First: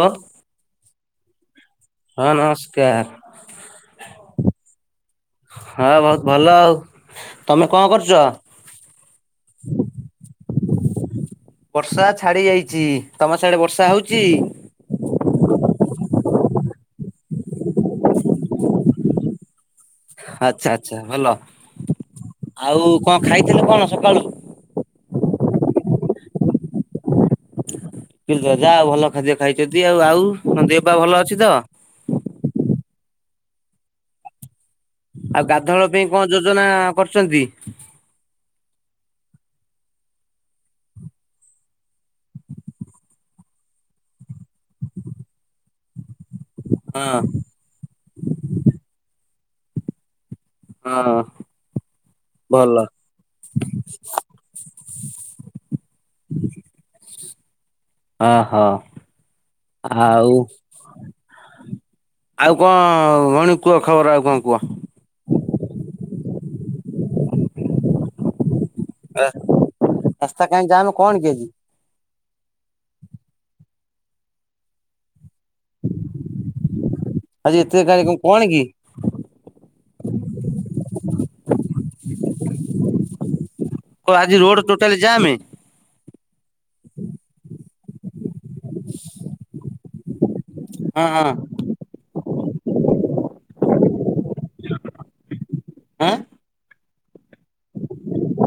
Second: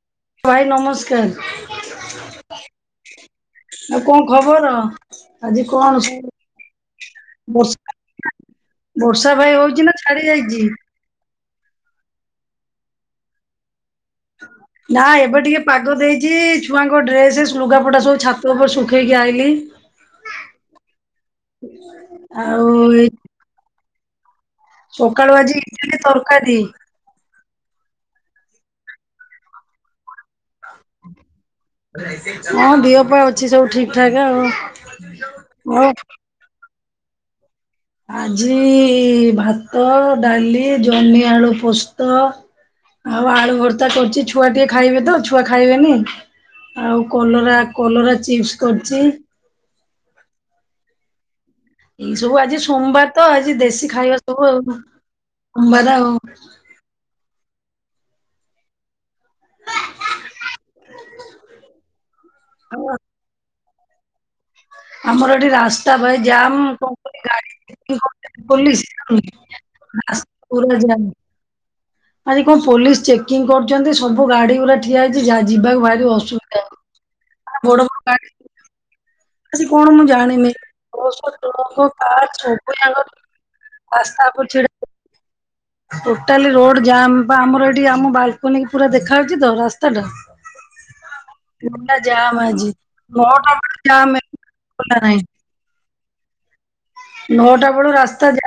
ହଁ ଭାଇ ନମସ୍କାର ହଁ ନମସ୍କାର ଆଉ କଣ ଖବର ଆଜି ହଁ କଣ ବହୁତ ଭଲ ଆଉ। ସ ତମେ କଣ ବର୍ଷା କରୁଛ? ବର୍ଷା ଭାଇ ହଉଛି ନା ଛାଡି ଯାଇଛି ବର୍ଷା ଛାଡି ଯାଇଛି ତମ ସିଆଡେ ବର୍ଷା ହଉଛି ନା ଏବେ ଟିକେ ପାଗ ଦେଇଛି ଛୁଆଙ୍କ ଡ୍ରେସ ଲୁଗାପଟା ସବୁ ଛାତ ଉପରେ ଶୁଖେଇକି ଆଇଲି ଆଛା ଆଚ୍ଛା ଭଲ ଆଉ କଣ ଖାଇଥିଲୁ କଣ ସକାଳୁ ସକାଳୁ ଆଜି ଇଡଲି ତରକାରି ଯା ଆଉ ଭଲ ଖାଦ୍ୟ ଖାଇଛନ୍ତି ଆଉ ଆଉ ଦେହ ପା ଭଲ ଅଛି ତ ହଁ ଦିଅ ପା ଅଛି ସବୁ ଠିକ ଠାକ ଆଉ ଆଉ ଗାଧଅ ପାଇଁ କଣ ଯୋଜନା କରଛନ୍ତି ଆଜି ଭାତ ଡାଲି ଜହ୍ନିଆଳୁ ପୋସ୍ତ ଆଉ ଆଳୁ ଭର୍ତା କରୁଛି ଛୁଆ ଟିକେ ଖାଇବେ ତ ଛୁଆ ଖାଇବେନି ଆଉ ହଁ କଲରା କଲରା ଚିପ୍ସ କରିଛି। ହଁ ଏଇ ସବୁ ଆଜି ଭଲ ସୋମବାର ତ ଆଜି ଦେଶୀ ଖାଇବା ସବୁ ଆଉ ସୋମବାର ଆଉ। ଓ ହଁ ଆଉ ଆଉ କଣ ମଣି କୁହ ଖବର ଆଉ କଣ କୁହ ଆମର ଏଠି ରାସ୍ତା ଭାଇ ଜାମ କଣ କ [inaudible] ଗାଡି ପୁର ଯ ରାସ୍ତା କାହିଁ ଯାମ [inaudible] କଣ କି ଆଜି? ଆଜି କଣ ପୋଲିସ ଚେକିଂ କରୁଛନ୍ତି ସବୁ ଗାଡି ଗୁଡା ଠିଆ ହେଇଛି ଯାହା ଯିବାକୁ ଭାରି ଅସୁବିଧା ହଉଛି। ଆଜି ଏତେ [unintelligible] କଣ କି ଆଜି କଣ ମୁଁ ଜାଣିନି କବୁଙ୍ଗ [inaudible] ରାସ୍ତା ଆଜି ପୁ ରୋଡ ଛ [inaudible] ଟୋଟାଲି ଯାମେ ଟୋଟାଲି ରୋଡ ଜାମ୍, ବା ଆମର ଏଠି ଆମ ବାଲକୋନି ପୁରା ଦେଖାହାଉଉଛି ତ ରାସ୍ତା ଟା। ହଁ ହଁ। ମୁଣ୍ଡା ଯା ଆଜି ମଟ ଯ ନହି [inaudible] ହଁ ନଅଟା ବେଳୁ ରାସ୍ତା ଯାମ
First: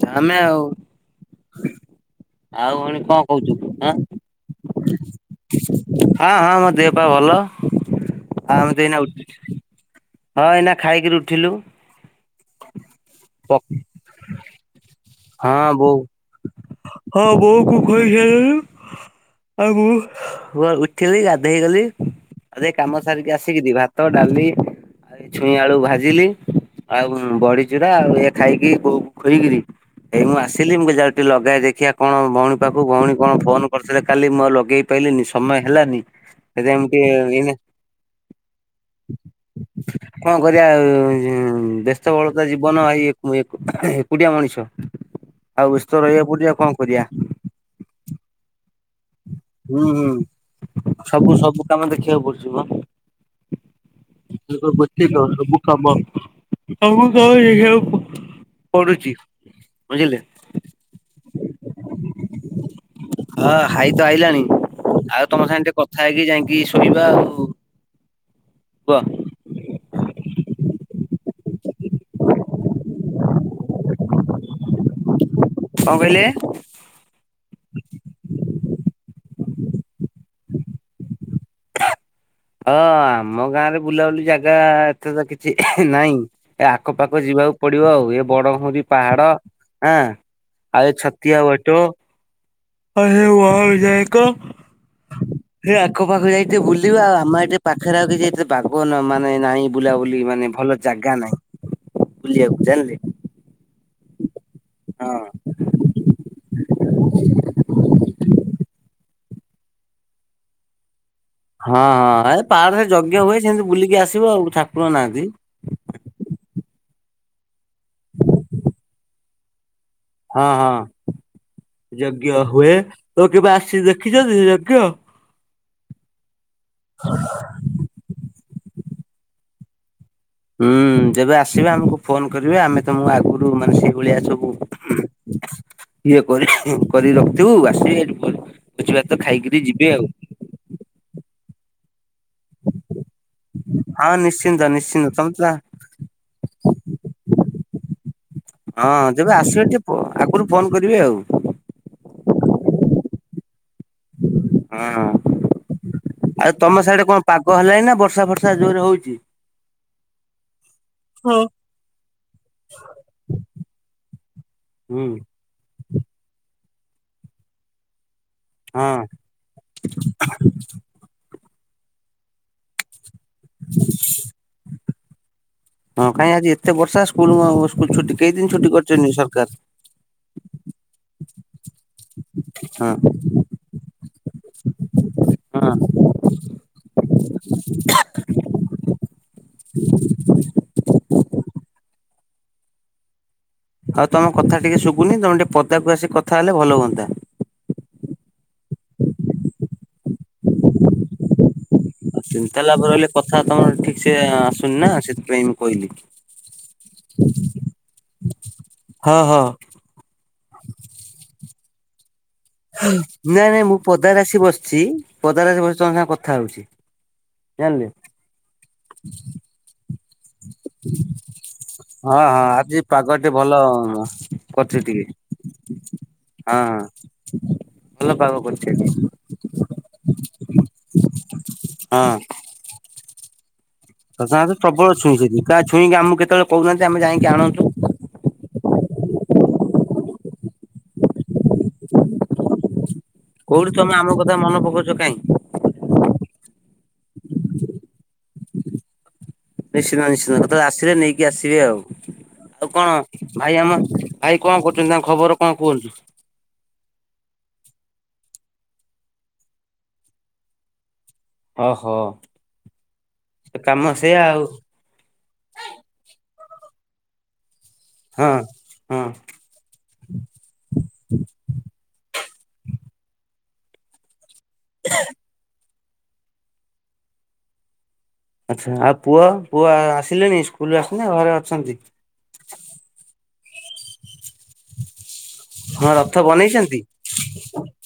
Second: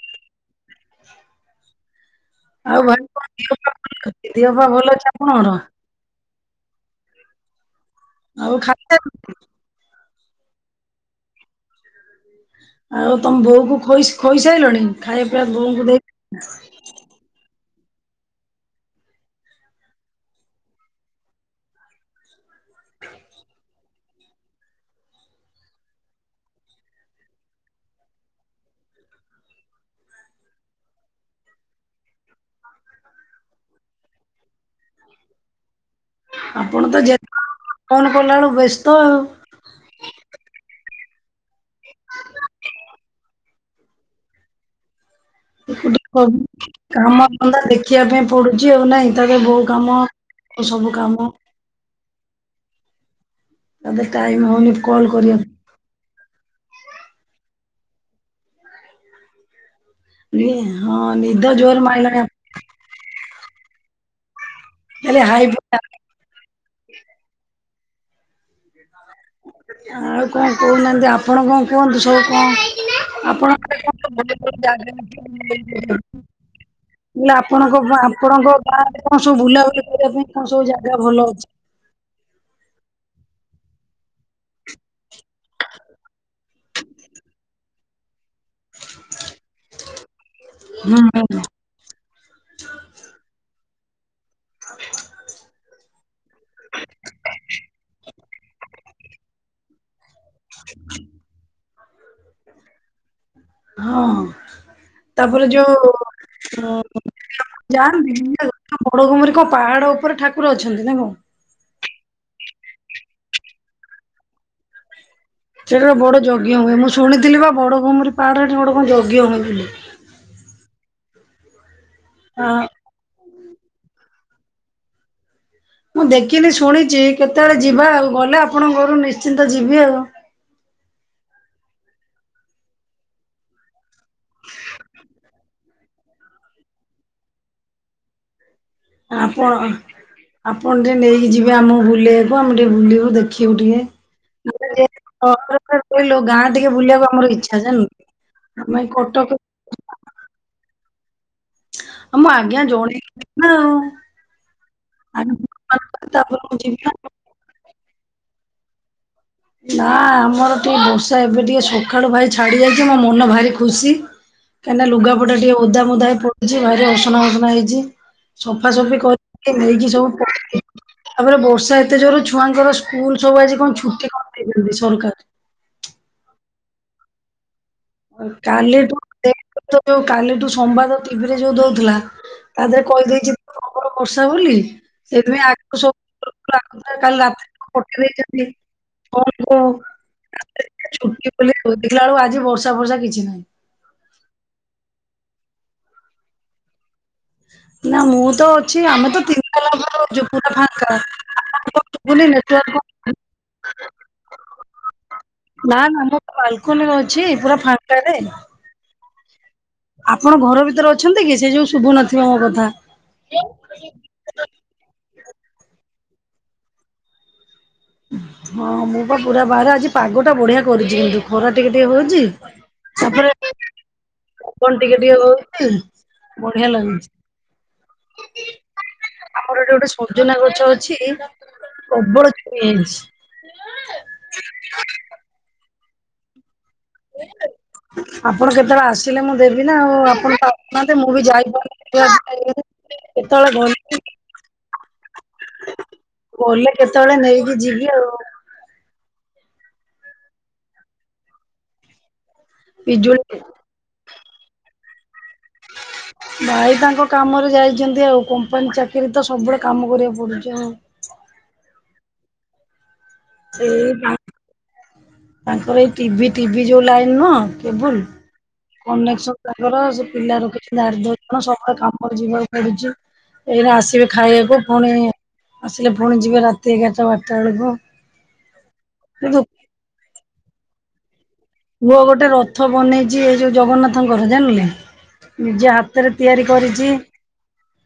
ଛ ଆମେ ଆଉ। ଆଉ ଭଉଣି ଭାଇ କଣ ଦେହ କହୁଛୁଁ। ପା ଭଲ ଅଛି ଦେହ ପା ଭଲ ଅଛି ଆପଣଙ୍କର? ହଁ ହଁ ମୋ ଦେହ ବା ଭଲ। ଆଉ ଖାଇଲନି? ହଁ [inaudible] ହଁ। ଏଇନା ଖାଇକରି ଉଠିଲୁ। ଆଉ ତମ ପ ବୋଉ କୁ ଖୋଇ ଖୋଇ ସାରିଲଣି। ହଁ ବୋଉ ହଁ ବୋଉକୁ ଖୋଇସାରିଲିଣି। ଆଉ ମୁଁ ଉଠିବି ଗାଧୋଇ ଗଲି। ଆଉ ସେ କାମ ସାରିକି ଆସିଲି। ଭାତ, ଡାଲି, ଆଉ ଏ ଛୁଇଁ ଆଳୁ ଭାଜିଲି ଆଉ ବଡିଚୁରା ଆଉ ଖାଇକି ବୋଉ ଖୁଇକିରି- ଏଇ ମୁଁ ଆସିଲି ମୁଁ ଜାଏ ଟିକେ ଲଗେଇ, ଦେଖିିବା କଣ ଭଉଣୀ ପାଖକୁ ଭଉଣୀ କଣ ଫୋନ କରିଥିଲେ କାଲି ମୁଁ ଲଗେଇ ପାଇଲିନି ସମୟ ହେଲାନି। ସେଥିପାଇଁ ମୁଁ ଆପଣ ଟିକେ ତ ଯେ ଏଇନା ଫୋନ କଲା ବେଳୁ ବ୍ୟସ୍ତ ଆଉ। କଣ କରିବା ବ୍ୟସ୍ତବଳତା ଜୀବନ। ଏକୁଟିଆ ମଣିଷ, ଆଉ ବ୍ୟସ୍ତ ଟିକେ ରହିବାକୁ ପଡୁଛି ଆଉ କଣ କରିବା କାମ ଧନ୍ଦା ଦେଖିବା ପାଇଁ ପଡୁଛି ଆଉ ନାହିଁ। ବୋଉ କାମ ସବୁ କାମ [unintelligible] ତମେ ଦେଖିବାକୁ ପଡୁଛ ତାପରେ ଗ ଟାଇମ ହଉନି ତ କଲ୍ କରିବା ପାଇଁ ସବୁ। [unintelligible] ହବ ତମକୁ କଣ ଦେଖିବାକୁ ପଡୁଛି। ବୁଝିଲେ। ହଁ। ନିଦ ଜୋର ମାଇଲା। ହଁ ହାଇ ତ ଆଇଲାଣି। ତାହେଲେ ଆଉ ହାଇ ତମ ସାଙ୍ଗେ ଟିକେ ଫାଇ କଥା ହେଇକି ଯାଇକି ଶୁଣିବା ଆଉ। କୁହ! ଆଉ କଣ କହୁନାହାନ୍ତି। ଆପଣ କଣ କୁହନ୍ତୁ ସବୁ କଣ ଆପଣ। କଣ କହିଲେ [inaudible] ଆପଣଙ୍କ ଆପଣଙ୍କ ଗାଁ ରେ କଣ ସବୁ ବୁଲାବୁଲି କରିବା ପାଇଁ କଣ ସବୁ ଜାଗା ଭଲ ଅଛି। ହଁ ଆମ ଗାଁରେ ବୁଲାବୁଲି ଜାଗା ଏତେ ତ କିଛି ନାହିଁ। ଏ ଆଖପାଖ ଯିବାକୁ ପଡିବ ଆଉ ଏ ବଡ ଘରି [unintelligible] ପାହାଡ ହେଁ ଆଉ ଏ ହୁଁ। ଛତିଆ ବଟ। ଆହେ ଯାଏ ଏକ [unintelligible] ସେ ଆଖ ପାାଖ ଯାଇକି ବୁଲିବା ଆଉ ଏଠେ ପାଖରେ ଆଉ କିଛି ଏତେ ବାଗ ମାନେ ନାହିଁ ବୁଲାବୁଲି ମାନେ ଭଲ ଜାଗା ନାହିଁ। ବୁଲିବାକୁ ଜାଆନ୍ତି। ହଁ ହଁ। ତାପରେ ଯୋଉ ଯା ବଡ଼ଭୁମି [unintelligible] କୋ ପାହାଡ ଉପରେ ଠାକୁର ଅଛନ୍ତି ନା କଣ? ହଁ ହଁ। ଏ ପାହାଡ ରେ ଯଜ୍ଞ ହୁଏ, ସେମିତି ବୁଲିକି ଆସିବ ଆଉ ଠାକୁର ନାହାନ୍ତି। ସେଠାରେ ବଡ ଯଜ୍ଞ ହୁଏ। ମୁଁ ଶୁଣିଥିଲି ବା ବଡଭୁମୁରୀ ପାହାଡରେ ଏଠି କଣ ଗୋଟେ ଯଜ୍ଞ ହୁଏ ବୋଲି। ହଁ ହଁ। ଯଜ୍ଞ ହଁ ହୁଏ, ତ କେବେ ଆସି ଦେଖିଛନ୍ତି ଯଜ୍ଞ? ମୁଁ ଦେଖିନି ଶୁଣିଛି। କେତେବେଳେ ଯିବା ଆଉ ଗଲେ ଆପଣଙ୍କ ଘରୁ ନିଶ୍ଚିନ୍ତ ଯିବି ଆଉ। ହୁଁ। ଯେବେ ଆସିବା ଆମକୁ ଫୋନ କରୀବେ ଆମେ ତମକୁ ଆଗରୁ ମାନେ ସେଇଭଳିଆ ସବୁ। ଇଏ କରି କରିିକି ରଖିଥିବୁ ଆସିବି ଏଇଠି ବୁଲି ଆପଣ ଆପଣ ଟିକେ ନେଇକି ଯିବେ ଆମକୁ ବୁଲେଇବାକୁ ଆମେ ଟିକେ ବୁଲିବୁ ଦେଖ ହଁ ନିଶ୍ଚିନ୍ତ ଦେଖିବୁ ନିଶ୍ଚିନ୍ତ ତମେ ତ ଟିକେ [inaudible] ଲୋ ଗାଁ ଟିକେ ବୁଲିବାକୁ ଆମର ଇଚ୍ଛା ଜାଣିଲୁ କି? ହଁ ଯେବେ ଆସିବେ, ଟିକେ ଆଗରୁ ଫୋନ କରିବେ ଆଉ। ଆଉ ମୁଁ ଆଜ୍ଞା ଜଣେଇଥିଲ ନା ହଁ ଆଉ। ଆଉ ତମ ସାଡେ [unintelligible] କଣ ପାଗ ହେଲାଣିି ନା ବର୍ଷା ଫର୍ଷା ଜୋରେ ହଉଚି? ନା ଆମର ଟିକେ ବର୍ଷା ହୁଁ ଏବେ ଟିକେ ସୁ ସଖାଳୁ ଭାଇ ଛାଡି ଯାଇଛି ମୋ ମନ ଭାରି ଖୁସି, କାହିଁକିନା ଲୁଗାପଟା ଟିକେ ଓଦା ମୋଦା ହେଇ ପଡୁଛି, ଭାରି ଅସନା ମସନା ହେଇଚି। ସଫା ହଁ ସଫି କରିକି ନେଇକି ସବୁ ପ ତାପରେ ବର୍ଷା ଏତେ ଜୋର, ଛୁଆଙ୍କର ସ୍କୁଲ ସବୁ ଆଜି କଣ ଛୁଟି କରି ଦେଇଛନ୍ତି ସରକାର। ହଁ କାଇଁ ଆଜି ଏତେ ବର୍ଷା ସ୍କୁଲ୍ କଣ ସ୍କୁଲ ଛୁଟି। କେଇ ଦିନ ଛୁଟି କାଲିଠୁ କରିଛନ୍ତି ସରକାର? [unintelligible] ଯୋଉ କାଲିଠୁ ସମ୍ବାଦ ଟିଭିରେ ଯୋଉ ଦଉଥିଲା। ତା ଦେହରେ ହଁ କହିଦେଇଛି ପ୍ରବଳ ବର୍ଷା ବୋଲି, ସେଥିପାଇଁ ଆକୁ ହଁ ସବୁ ପା [unintelligible] କାଲି ରାତିରେ ପକେଇ ଦେଇଛନ୍ତି କଲକୁ। ଛୁଟି ବୋଲି, ଦେଖିଲା ବେଳକୁ ଆଜି ବର୍ଷା ଫର୍ଷା କିଛି ନାହିଁ। ଆଉ ତମ କଥା ଟିକେ ଶୁଭୁନି, ତମେ ଟିକେ ପଦାକୁ ଆସି କଥା ହେଲେ ଭଲ ହୁଅନ୍ତା। ନା ମୁଁ ତ ଅଛି ଆମେ ତ ତିନି ତାଲା ଉପରେ ଅଛୁ, ପୁରା ଫାଙ୍କା ଆ-ଆମେ ତ ଆଉ ତିନି ତାଲା ଉପରେ ରହିଲେ, କଥା ତମର ଠିକସେ ଆସୁନି ନା ସେଥିପାଇଁ ମୁଁ କହିଲି। ବାଲକୁନିରେ ଅଛି ପୁରା ଫାଙ୍କାରେ। ହଁ- ହଁ। ଆପଣ ଘର ଭିତରେ ଅଛନ୍ତି କି, ସେଇ ଯୋଗୁ ଶୁଭୁନଥିବ ମୋ କ ଉଁ ନାଇଁ ନାଇଁ ମୁଁ ପଦାରେ ଆସି ବସିଛି, ପଦାରେ ଆସି ବସିଛି ତମ ସାଙ୍ଗେ କଥା ହଉଛି ଜାଣିଲେ। ହଁ- ମୁଁ ପା ପୁରା ବାହାରେ ଆଜି ପାଗ ଟା ବଢିଆ କରିଛି, କିନ୍ତୁ ଖରା ଟିକେ ଟିକେ ହଁ ହଉଛି। ହଁ ଆଜି ପାଗ ଟିକେ ତାପରେ ଭଲ। କଣ ଟିକେ ଟିକେ ହଉଚି, ହଁ ବଢିଆ ହଁ। ଲାଗୁଛି। ଭଲ ପାଗ କରିଚି ଆଜି। ଆମର ଏଠି ଗୋଟେ ସଜନା ଗଛ ଅଛି, ହଁ ପ୍ରବଳ ଛୁଇଁ ହେଇଚି। [unintelligible] ପ୍ରବଳ ଛୁଇଁ ସେଠି କା ଛୁଇଁ କା, ଆମକୁ କେତେବେଳେ କହୁନାହାନ୍ତି ଆମେ ଯାଇଁକି ଆଣନ୍ତୁ। ଆପଣ କେତେବେଳେ ଆସିଲେ ମୁଁ ଦେବି ନା ଆଉ। ଆପଣ ତ୍ ଆସୁନାହାନ୍ତି ମୁଁ ବି ଯାଇପାରୁନି। [unintelligible] କେତେବେଳେ କୋଉଠି ଗଲେ ତମେ ଆମ କଥା ମନେ ପକଉଚ କାଇଁ? ଗଲେ କେତେବେଳେ ନେଇକି ଯିବି ଆଉ। ନିଶ୍ଚିନ୍ତ ନିଶ୍ଚିନ୍ତ କେତେବେଳେ ଆସିଲେ ନେଇକି ଆସିବେ ଆଉ। ଆଉ କଣ ପିଜୁଳି ଭାଇ ଆମ ଭାଇ କଣ କରୁଛନ୍ତି, ତାଙ୍କ ଖବର କଣ କୁହନ୍ତୁ? ଭାଇ ତାଙ୍କ କାମରେ ଯାଇଛନ୍ତି ଆଉ, କମ୍ପାନୀ ଚାକିରି ତ ସବୁବେଳେ କାମ କରିବାକୁ ପଡୁଚି ଆଉ। ଓ ହୋ। ଏଇ ତା ତାଙ୍କର ଏଇ ଟିଭି, ଟିଭି ଯୋଉ ଲାଇନ ନୁହଁ କେବୁଲ ହଁ। ହଁ କନେକ୍ସ ନ୍ ତାଙ୍କର ସେ ପିଲା ରଖିଛନ୍ତି ଆଠ ଦଶ ଜଣ। ସବୁବେଳେ କାମରେ ଯିବାକୁ ପଡୁଛି। ଏଇନା ଆସିବେ ଖାଇଆକୁ, ଫୁଣି ଆସିଲେ ଫୁଣି ଯିବେ ରାତି ଏଗାରଟା ବାରଟା ବେଳକୁ। ଆଚ୍ଛା ଆଉ ପୁଅ, କିନ୍ତୁ ପୁଅ ଆସିଲେଣି ସ୍କୁଲୁରୁ ଆସିଲେ ନା ଘରେ ଅଛନ୍ତି? ପୁଅ ଗୋଟେ ରଥ ବନେଇଛି, ଏଇ ଯୋଉ ଜଗନ୍ନାଥଙ୍କର ଜାଣିଲେ। ନିଜେ ହଁ ହାତରେ ରଥ ତିଆରି ବନେଇଛନ୍ତି କରିଛି।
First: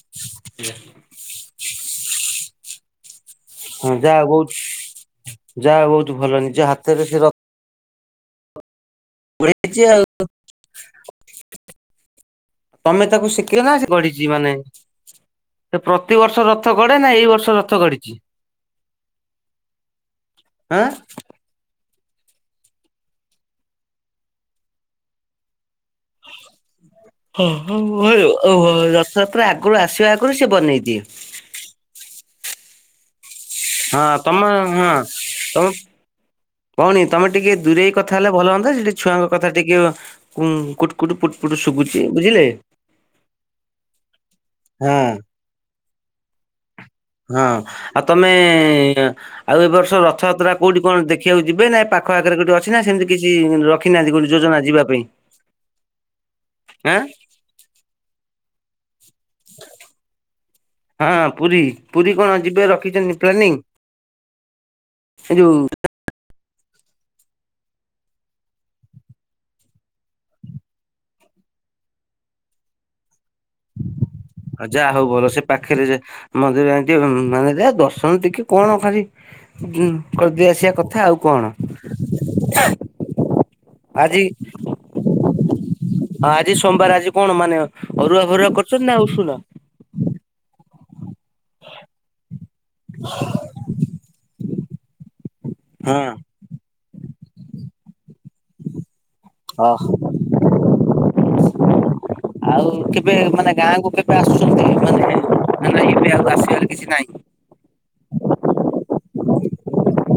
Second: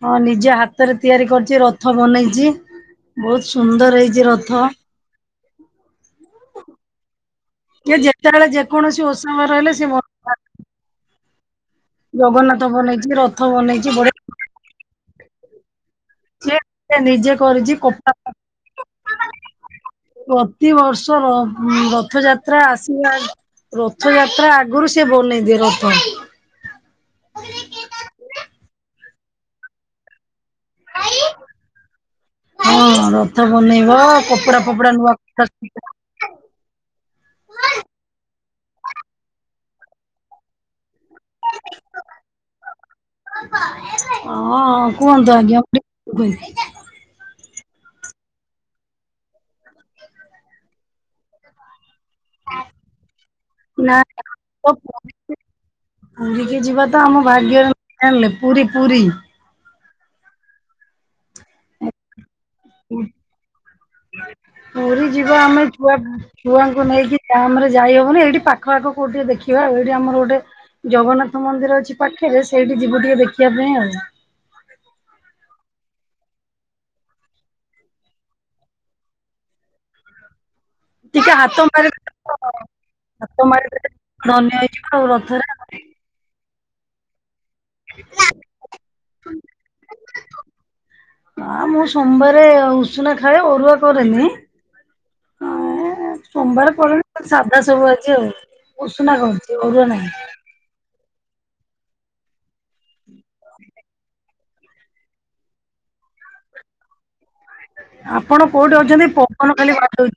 ହଁ ନିଜ ହାତରେ ତିଆରି କରିଚି, ରଥ ବନେଇଚି ବହୁତ ସୁନ୍ଦର ହେଇଛି ରଥ। ଯା ହଉ ବହୁତ ଭଲ, ନିଜ ହାତରେ ସେ ର ସେ ଯେତେବେଳେ ଯେକୌଣସି ଓଷା ବାର ହେଲେ ସେ [unintelligible] ଜଗନ୍ନାଥ ତମେ ବନେଇଛି ତାକୁ ରଥ ଶିଖିଲ ନା, ବନେଇଛି ବଢିଆ ଗଢିଛି ମାନେ ପ୍ରତିିବର୍ଷ ଯେ ରଥ ସେ ଗଡ଼େ ନା! ଏଇ ନିଜେ ବର୍ଷ ରଥ ଗଡିଛି? ଆଁ ପ୍ରତିିବର୍ଷ ର-ରଥଯାତ୍ ଆତ୍ରା ଆସିବା, ରଥଯାତ୍ରା ଆଗରୁ ସେ ବନେଇ ଦିଏ ରଥ। ହଁ ହଁ ହଏ-ଅ ରଥଯାତ୍ରା ଆଗରୁ ଆସିବା ଆଗରୁ, ସିଏ ବନେଇ ଦିଏ। ହଁ, ରଥ ବନେଇବ, ହଁ ତମ କପଡା ଫପଡା ନୂଆ କପଡ଼ା [inaudible] କଣ କି, ତମେ ଟିକେ ଦୂରେଇ କଥା ହେଲେ ଭଲ ହଅନ୍ତା, ସେଠି ଛୁଆଙ୍କ କଥା ଟିକେ ଉଁ କୁଟ କୁଟ ପୁ ହଁ, ହଁ କୁହନ୍ତୁ ଆଜ୍ଞା ଟି [inaudible] ହଁ, ଆଉ ତମେ-ଏ ଆଉ ଏ ବର୍ଷ ରଥଯାତ୍ରା କୋଉଠି କଣ ଦେଖିବାକୁ ଯିବେ? ନା ଏଇ ପାକ୍ ପାଖ ଆଖରେ କଉଠି ଅଛି ନା ସେମିତି କିଛି ନା ରଖିନାହାଁନ୍ତି! ତ କୋଉଠି ଯୋଜନା ଯିବା ପାଇଁ? ପୁରୀ କି ଯିବା ଆଁ ତ ଆମ ଭାଗ୍ୟରେ [inaudible] ଜାଣିଲେ ପୁରୀ ପୁରୀ। ହଁ, ପୁରୀ ପୁରୀ କଣ ଯିବେ? ର ଉ ପୁରୀ ଏ ଯିବ ଯୋଉ ଆମେ ଛୁଆ ଛଆଙ୍କୁ ନେଇକି ଜାମ୍ ରେ ଯାଇହବନି। ଏଇଠି ପାଖ ପାଖ କୋଉଠି ଟିକେ ଦେଖିବା ଆଉ। ଏଇଠି ଆମର ଗୋଟେ ଜଗନ୍ନାଥ ମନ୍ଦିର ଅଛି ପାଖରେ, ସେଇଠି ଯିବୁ ଟିକେ ଦେଖିବା ପାଇଁ ଆଉ। ଆଉ, ଯାହା ହଉ ଭଲ। ସେ ପାଖିରେ ଯେ ମନ୍ଦିର ଆଙ୍କେ ମାନେ ଯା ଦର୍ଶନ ଟିକେ କଣ ଖାଲି ଯୁଁ କରଦେଇ ଆସିବା କଥ ଟିକେ ହାତ ମାର [inaudible] ହାତ ମାରି ଆଜି! ଆଜି ସୋମବାର, ଆଜି କଣ ମାନେ? ଅରୁଆ ଫରୁଆ କରିଛନ୍ତି ନା ଉଶୁନା? [inaudible] ଆ ମୁଁ ସୋମବାରେ ଉଷୁନା ଖାଏ, ଅରୁଆ କରେନି। ଏଁ ହଁ। ସୋମବାର ପଡୁନି, ସାଧା ସବୁ ଆଜି ଆଉ। ଉଷୁନା କରୁଛି ହ। ଅରୁଆ ନାହିଁ ଆଉ, କେବେ ମାନେ ଗାଁକୁ କେବେ ଆସୁଛନ୍ତି? ମାନେ ମାନେ, ଏବେ ଆଉ ଆସିବାର କିଛି ନାହିଁ? ଆପଣ କୋଉଠି ଅଛନ୍ତି? ପବନ ଖାଲି ବାଡଉଛି।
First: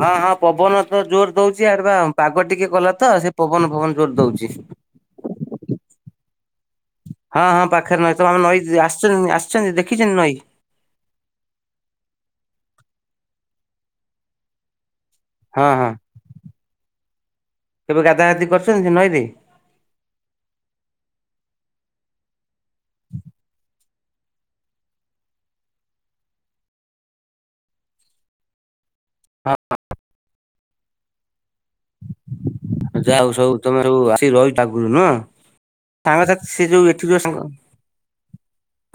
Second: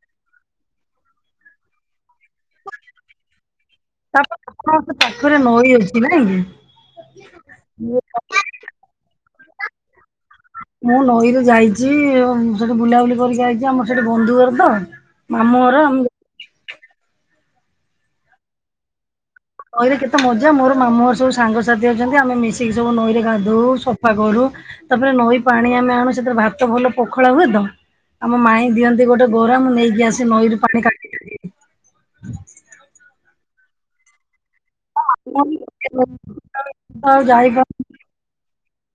ହଁ, ହଁ, ପବନ ତ ଜୋର ଦଉଛି, ଏଆଡ ବା ପାଗ ଟିକେ କଲା ତ! ସେ ପବନ ଫବନ ଜୋର ତାପରେ ଦଉଛି। ଆପଣଙ୍କ ପାଖରେ ନଈ ଅଛି ନାଇଁ କି? ହଁ, ହଁ ପାଖରେ ନଈ। ତମ ଆମେ ନଈ ଆସଛନ୍ତି ଆସିଛନ୍ତି, ଦେଖିଛନ୍ତି ନଈ? ମୁଁ ନଈରୁ ଯାଇଛି, ସେଠି ବୁଲାବୁଲି କରିକି ଯାଇଛି, ଆମର ସେଠି ବନ୍ଧୁ ଘର ତ! ହଁ ମାମୁଁର ହଁ ଆମ୍ କୁ କେବେ ଗାଧା ଗାଧି କରିଛନ୍ତି ସେ ନଈରେ? ନଈରେ କେତେ ମଜା! ମୋର ମାମୁଁଘର ର ସବୁ ସାଙ୍ଗସାଥି ଅଛନ୍ତି, ଆମେ ମିଶିକି ସବୁ ନଈରେ ଗାଧଉ ସଫା କରୁ। ତା'ପରେ ନଈ ପାଣି ଆମେ ଆଣୁ ସେଥିରେ ଭାତ ଭଲ ପଖଳା ହୁଏ ତ, ଆମ ମାଇଁ ଦିଅନ୍ତି। ଦେ ଗୋଟେ ଗରା ମୁଁ ନେଇକି ଆସେ ନଈରୁ ପାଣି କାଢ଼ି ଯାଉ ସବୁ ତମେ ସବୁ ଆସିକି ରହି ଟା ଗୁରୁ ନୁହଁ। ସାଙ୍ଗ ସାଥି ସେ ଯୋଉ, ଏଠି ଆଉ ଯଉ ସାଙ୍ଗ ଯାଇପାରୁନି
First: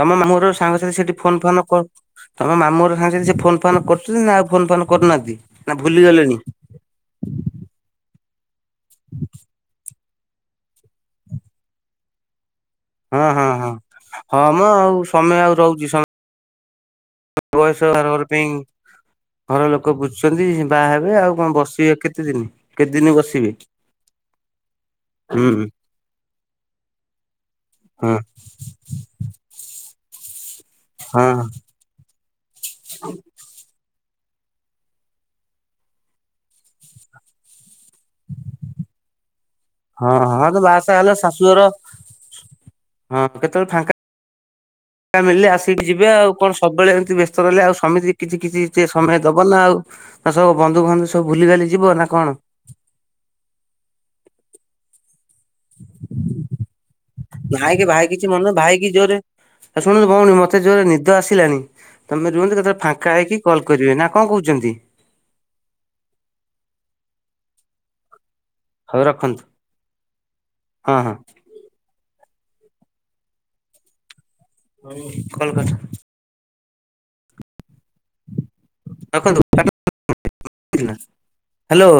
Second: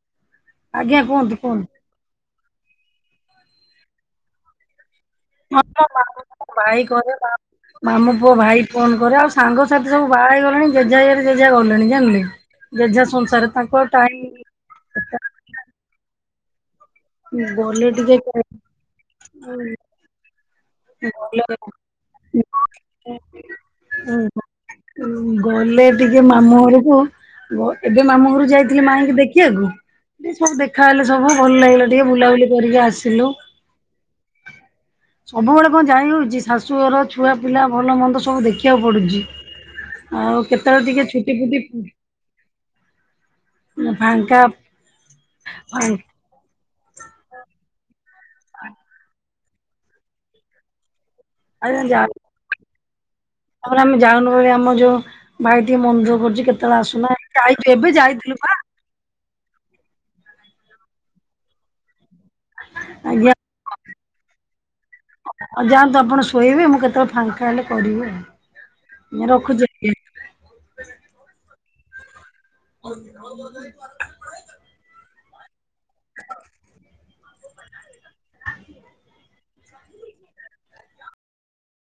ତମ ମାମୁଁ ହର ସାଙ୍ଗସାଥି ଆଜ୍ଞା ସେଠି, କୁହନ୍ତୁ ଫୋନ୍ ଫୋନ୍ କୁହନ୍ତୁ। କରୁ ତମ ମାମୁଁହର ସାଙ୍ଗରେ ସେ ଫୋନ୍ ଫାନ୍ କରୁଛନ୍ତି ନା ଆଉ ଫୋନ୍ ଫାନ୍ କରୁନାହାଁନ୍ତି? ହଁ, ମାମୁଁ ଭାଇ କରେ ମାମୁଁ ପୁଅ ଭାଇ ଫୋନ୍ କରେ, ଆଉ ସାଙ୍ଗସାଥି ସବୁ ବାହା ହେଇଗଲେଣି। ଯେଝା ଇଏରେ ଯେଝା ଗଲେଣି। ଜାଣିଲେ! ଯେଝା ସଂସାରେ ତାଙ୍କୁ ଆଉ ଟାଇମ୍ [inaudible] ସମ ଆଉ, ସମୟ ଆଉ ରହୁଛି। ସମ ବୟସ ଗଲେ ଆର ଟିକେ ଆର ଗଲେ ପିଂ ଘର ଲୋକ ବୁଝୁଛନ୍ତି, ବାହା ହେବେ ଆଉ କଣ ବସିବେ? କେତେ ଦିନ, କେତେ ଦିନ ବସିବେ? ଉଁ ହ। ହୁଁ ଗଲେ ଟିକେ ମାମୁଁ ଘରକୁ, ଏବେ ହଁ ମାମୁଁ ଘରକୁ ଯାଇଥିଲି ମାାଇଁକି ଦେଖି ଖିଆକୁ, ଟିକେ ସବ୍ ଦେଖା ହେେଲେ ହଁ ସବୁ ଭଲ ଲାଗିଲା, ଟିକେ ବୁଲାବୁଲି କରିକି ଆସିଲୁ। ସବୁବେଳେ କଣ ଯାଇ ହଉଚି। ଶାଶୁଘର ଛୁଆ ପିଲା ଭଲ ମନ୍ଦ ସବୁ ଦେଖିବାକୁ ପଡୁଚି। ହଁ ହଁ ତ ବାହାସା ହେଲ ଫୁଟି ଶାଶୁଘର ହଁ କେତେବେଳେ ଫାଙ୍କା ମିଳିଲେ ଆସିକି ତାପରେ ଯିବେ ଆଉ କଣ। ସବୁବେଳେ ଏମିତି ବ୍ୟସ୍ତ ରହିଲେ ଆଉ ସମିତି କିଛି କିଛି ଯେ ସମୟ ଦବନା ଆଉ ନା ସବୁ ବନ୍ଧୁ ବାନ୍ଧ ସବୁ ଭୁଲିିଭାଲି ଯିବ ନା କଣ? ହଁ ପରା ଆମେ ଯାଉନୁ ବୋଲି ଆମ ଯୋଉ ଭାଇ ଟି ମନ ଦୁଃଖ କରୁଚି କେତେବେଳେ ଆସୁନ। ଯାଇଚି ଭାଇ କି ଏବେ ଭାଇ କିଛି ଯାଇଥିଲୁ ମନେ ପା। ଭାଇ କିି ଜୋରେ ଆଉ ଶୁଣନ୍ତୁ ଭଉଣୀ ମୋତେ ଜୋରେ ନିଦ ଆସିଲାଣି। ତୋମେ ରୁହନ୍ତୁ କେ ଯ ଫାଙ୍କା ଆଜ୍ଞା। ହେଇକି କଲ୍ କରିବେ ନା କଣ କହୁଛନ୍ତି? ହଁ ଯାଆନ୍ତୁ ଆପଣ ଶୋଇବେ ମୁଁ କେତେବେଳେ ଫାଙ୍କା ହେଲେ କରିବି ଆଉ। ହଉ ରଖନ୍ତୁ। ରଖୁଛି ଆଜ୍ଞା। ହଁ, ହଁ। [unintelligible] ହଉ କଲ୍ କାଟ। [unintelligible] ରଖନ୍ତୁ [inaudible] ହାଲୋ।